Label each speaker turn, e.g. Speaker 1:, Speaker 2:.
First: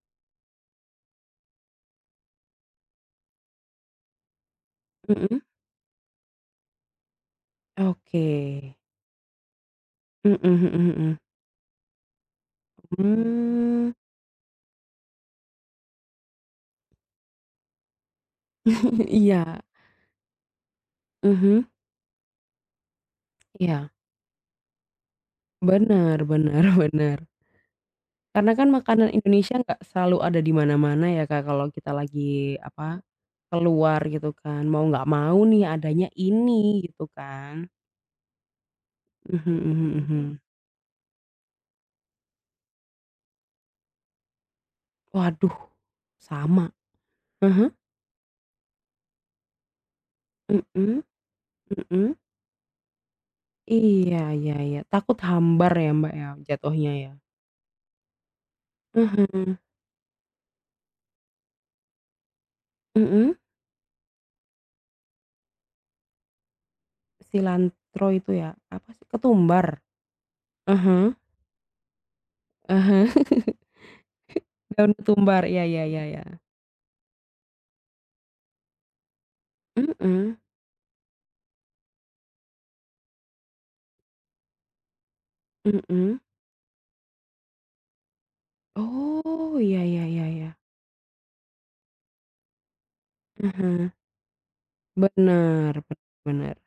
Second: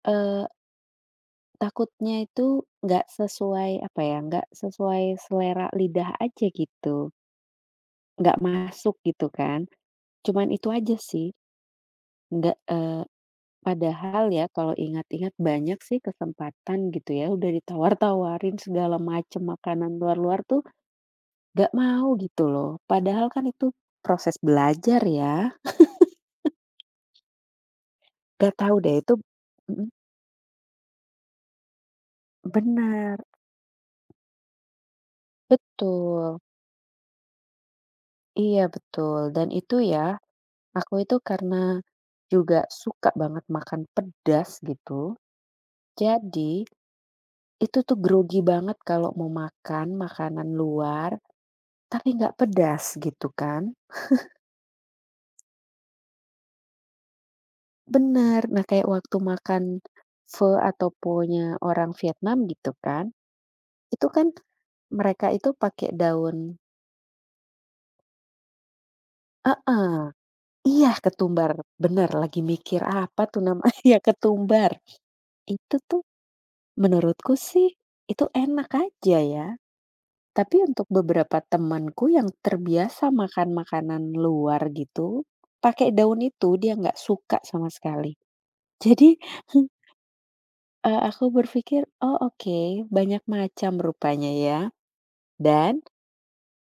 Speaker 1: Eee. Takutnya itu gak sesuai, apa ya, gak sesuai
Speaker 2: Mhm.
Speaker 1: selera lidah aja, gitu. Gak
Speaker 2: Oke.
Speaker 1: masuk, gitu kan,
Speaker 2: Mhm
Speaker 1: cuman itu
Speaker 2: mhm
Speaker 1: aja
Speaker 2: mhm.
Speaker 1: sih, gak, eee,
Speaker 2: Mmm.
Speaker 1: padahal ya kalau ingat-ingat banyak sih kesempatan gitu ya, udah ditawar-tawarin segala macem,
Speaker 2: Iya.
Speaker 1: makanan luar-luar tuh, gak
Speaker 2: Mhm.
Speaker 1: mau gitu loh, padahal kan itu
Speaker 2: Iya.
Speaker 1: proses belajar ya.
Speaker 2: Bener, bener bener. Karena
Speaker 1: Gak
Speaker 2: kan
Speaker 1: tau deh,
Speaker 2: makanan
Speaker 1: itu
Speaker 2: Indonesia enggak
Speaker 1: mhm.
Speaker 2: selalu ada di mana-mana ya, Kak, kalau kita lagi, apa,
Speaker 1: Benar.
Speaker 2: keluar gitu kan mau nggak mau nih adanya
Speaker 1: Betul.
Speaker 2: ini, gitu kan.
Speaker 1: Iya, betul, dan
Speaker 2: Mhm
Speaker 1: itu
Speaker 2: mhm
Speaker 1: ya,
Speaker 2: mhm.
Speaker 1: aku itu karena juga suka banget makan pedas gitu,
Speaker 2: Waduh,
Speaker 1: jadi,
Speaker 2: sama, mhm?
Speaker 1: itu tuh grogi banget kalau mau makan makanan
Speaker 2: Mhm,
Speaker 1: luar, tapi
Speaker 2: mhm.
Speaker 1: gak pedas gitu kan.
Speaker 2: Iya iya iya, takut hambar ya, Mbak, ya, jatohnya ya.
Speaker 1: Bener. Nah, kayak waktu
Speaker 2: Mhm.
Speaker 1: makan, Fe atau Phonya orang Vietnam, gitu kan,
Speaker 2: Mhm.
Speaker 1: itu kan, mereka itu pake daun
Speaker 2: Cilantro itu ya? Apa sih ketumbar?
Speaker 1: Heeh, iya,
Speaker 2: Mhm.
Speaker 1: ketumbar, bener, lagi
Speaker 2: Ah
Speaker 1: mikir
Speaker 2: hah,
Speaker 1: apa tuh namanya ketumbar,
Speaker 2: daun ketumbar iya
Speaker 1: itu
Speaker 2: iya iya
Speaker 1: tuh,
Speaker 2: iya.
Speaker 1: menurutku sih, itu enak aja ya,
Speaker 2: Mhm.
Speaker 1: tapi untuk beberapa temanku yang terbiasa makan-makanan luar gitu, pakai daun
Speaker 2: Mhm.
Speaker 1: itu, dia gak suka sama sekali, jadi he
Speaker 2: Oh, iya iya iya iya.
Speaker 1: eee, aku berpikir, oh, oke, banyak macam
Speaker 2: Mhm.
Speaker 1: rupanya ya,
Speaker 2: Bener,
Speaker 1: dan
Speaker 2: bener bener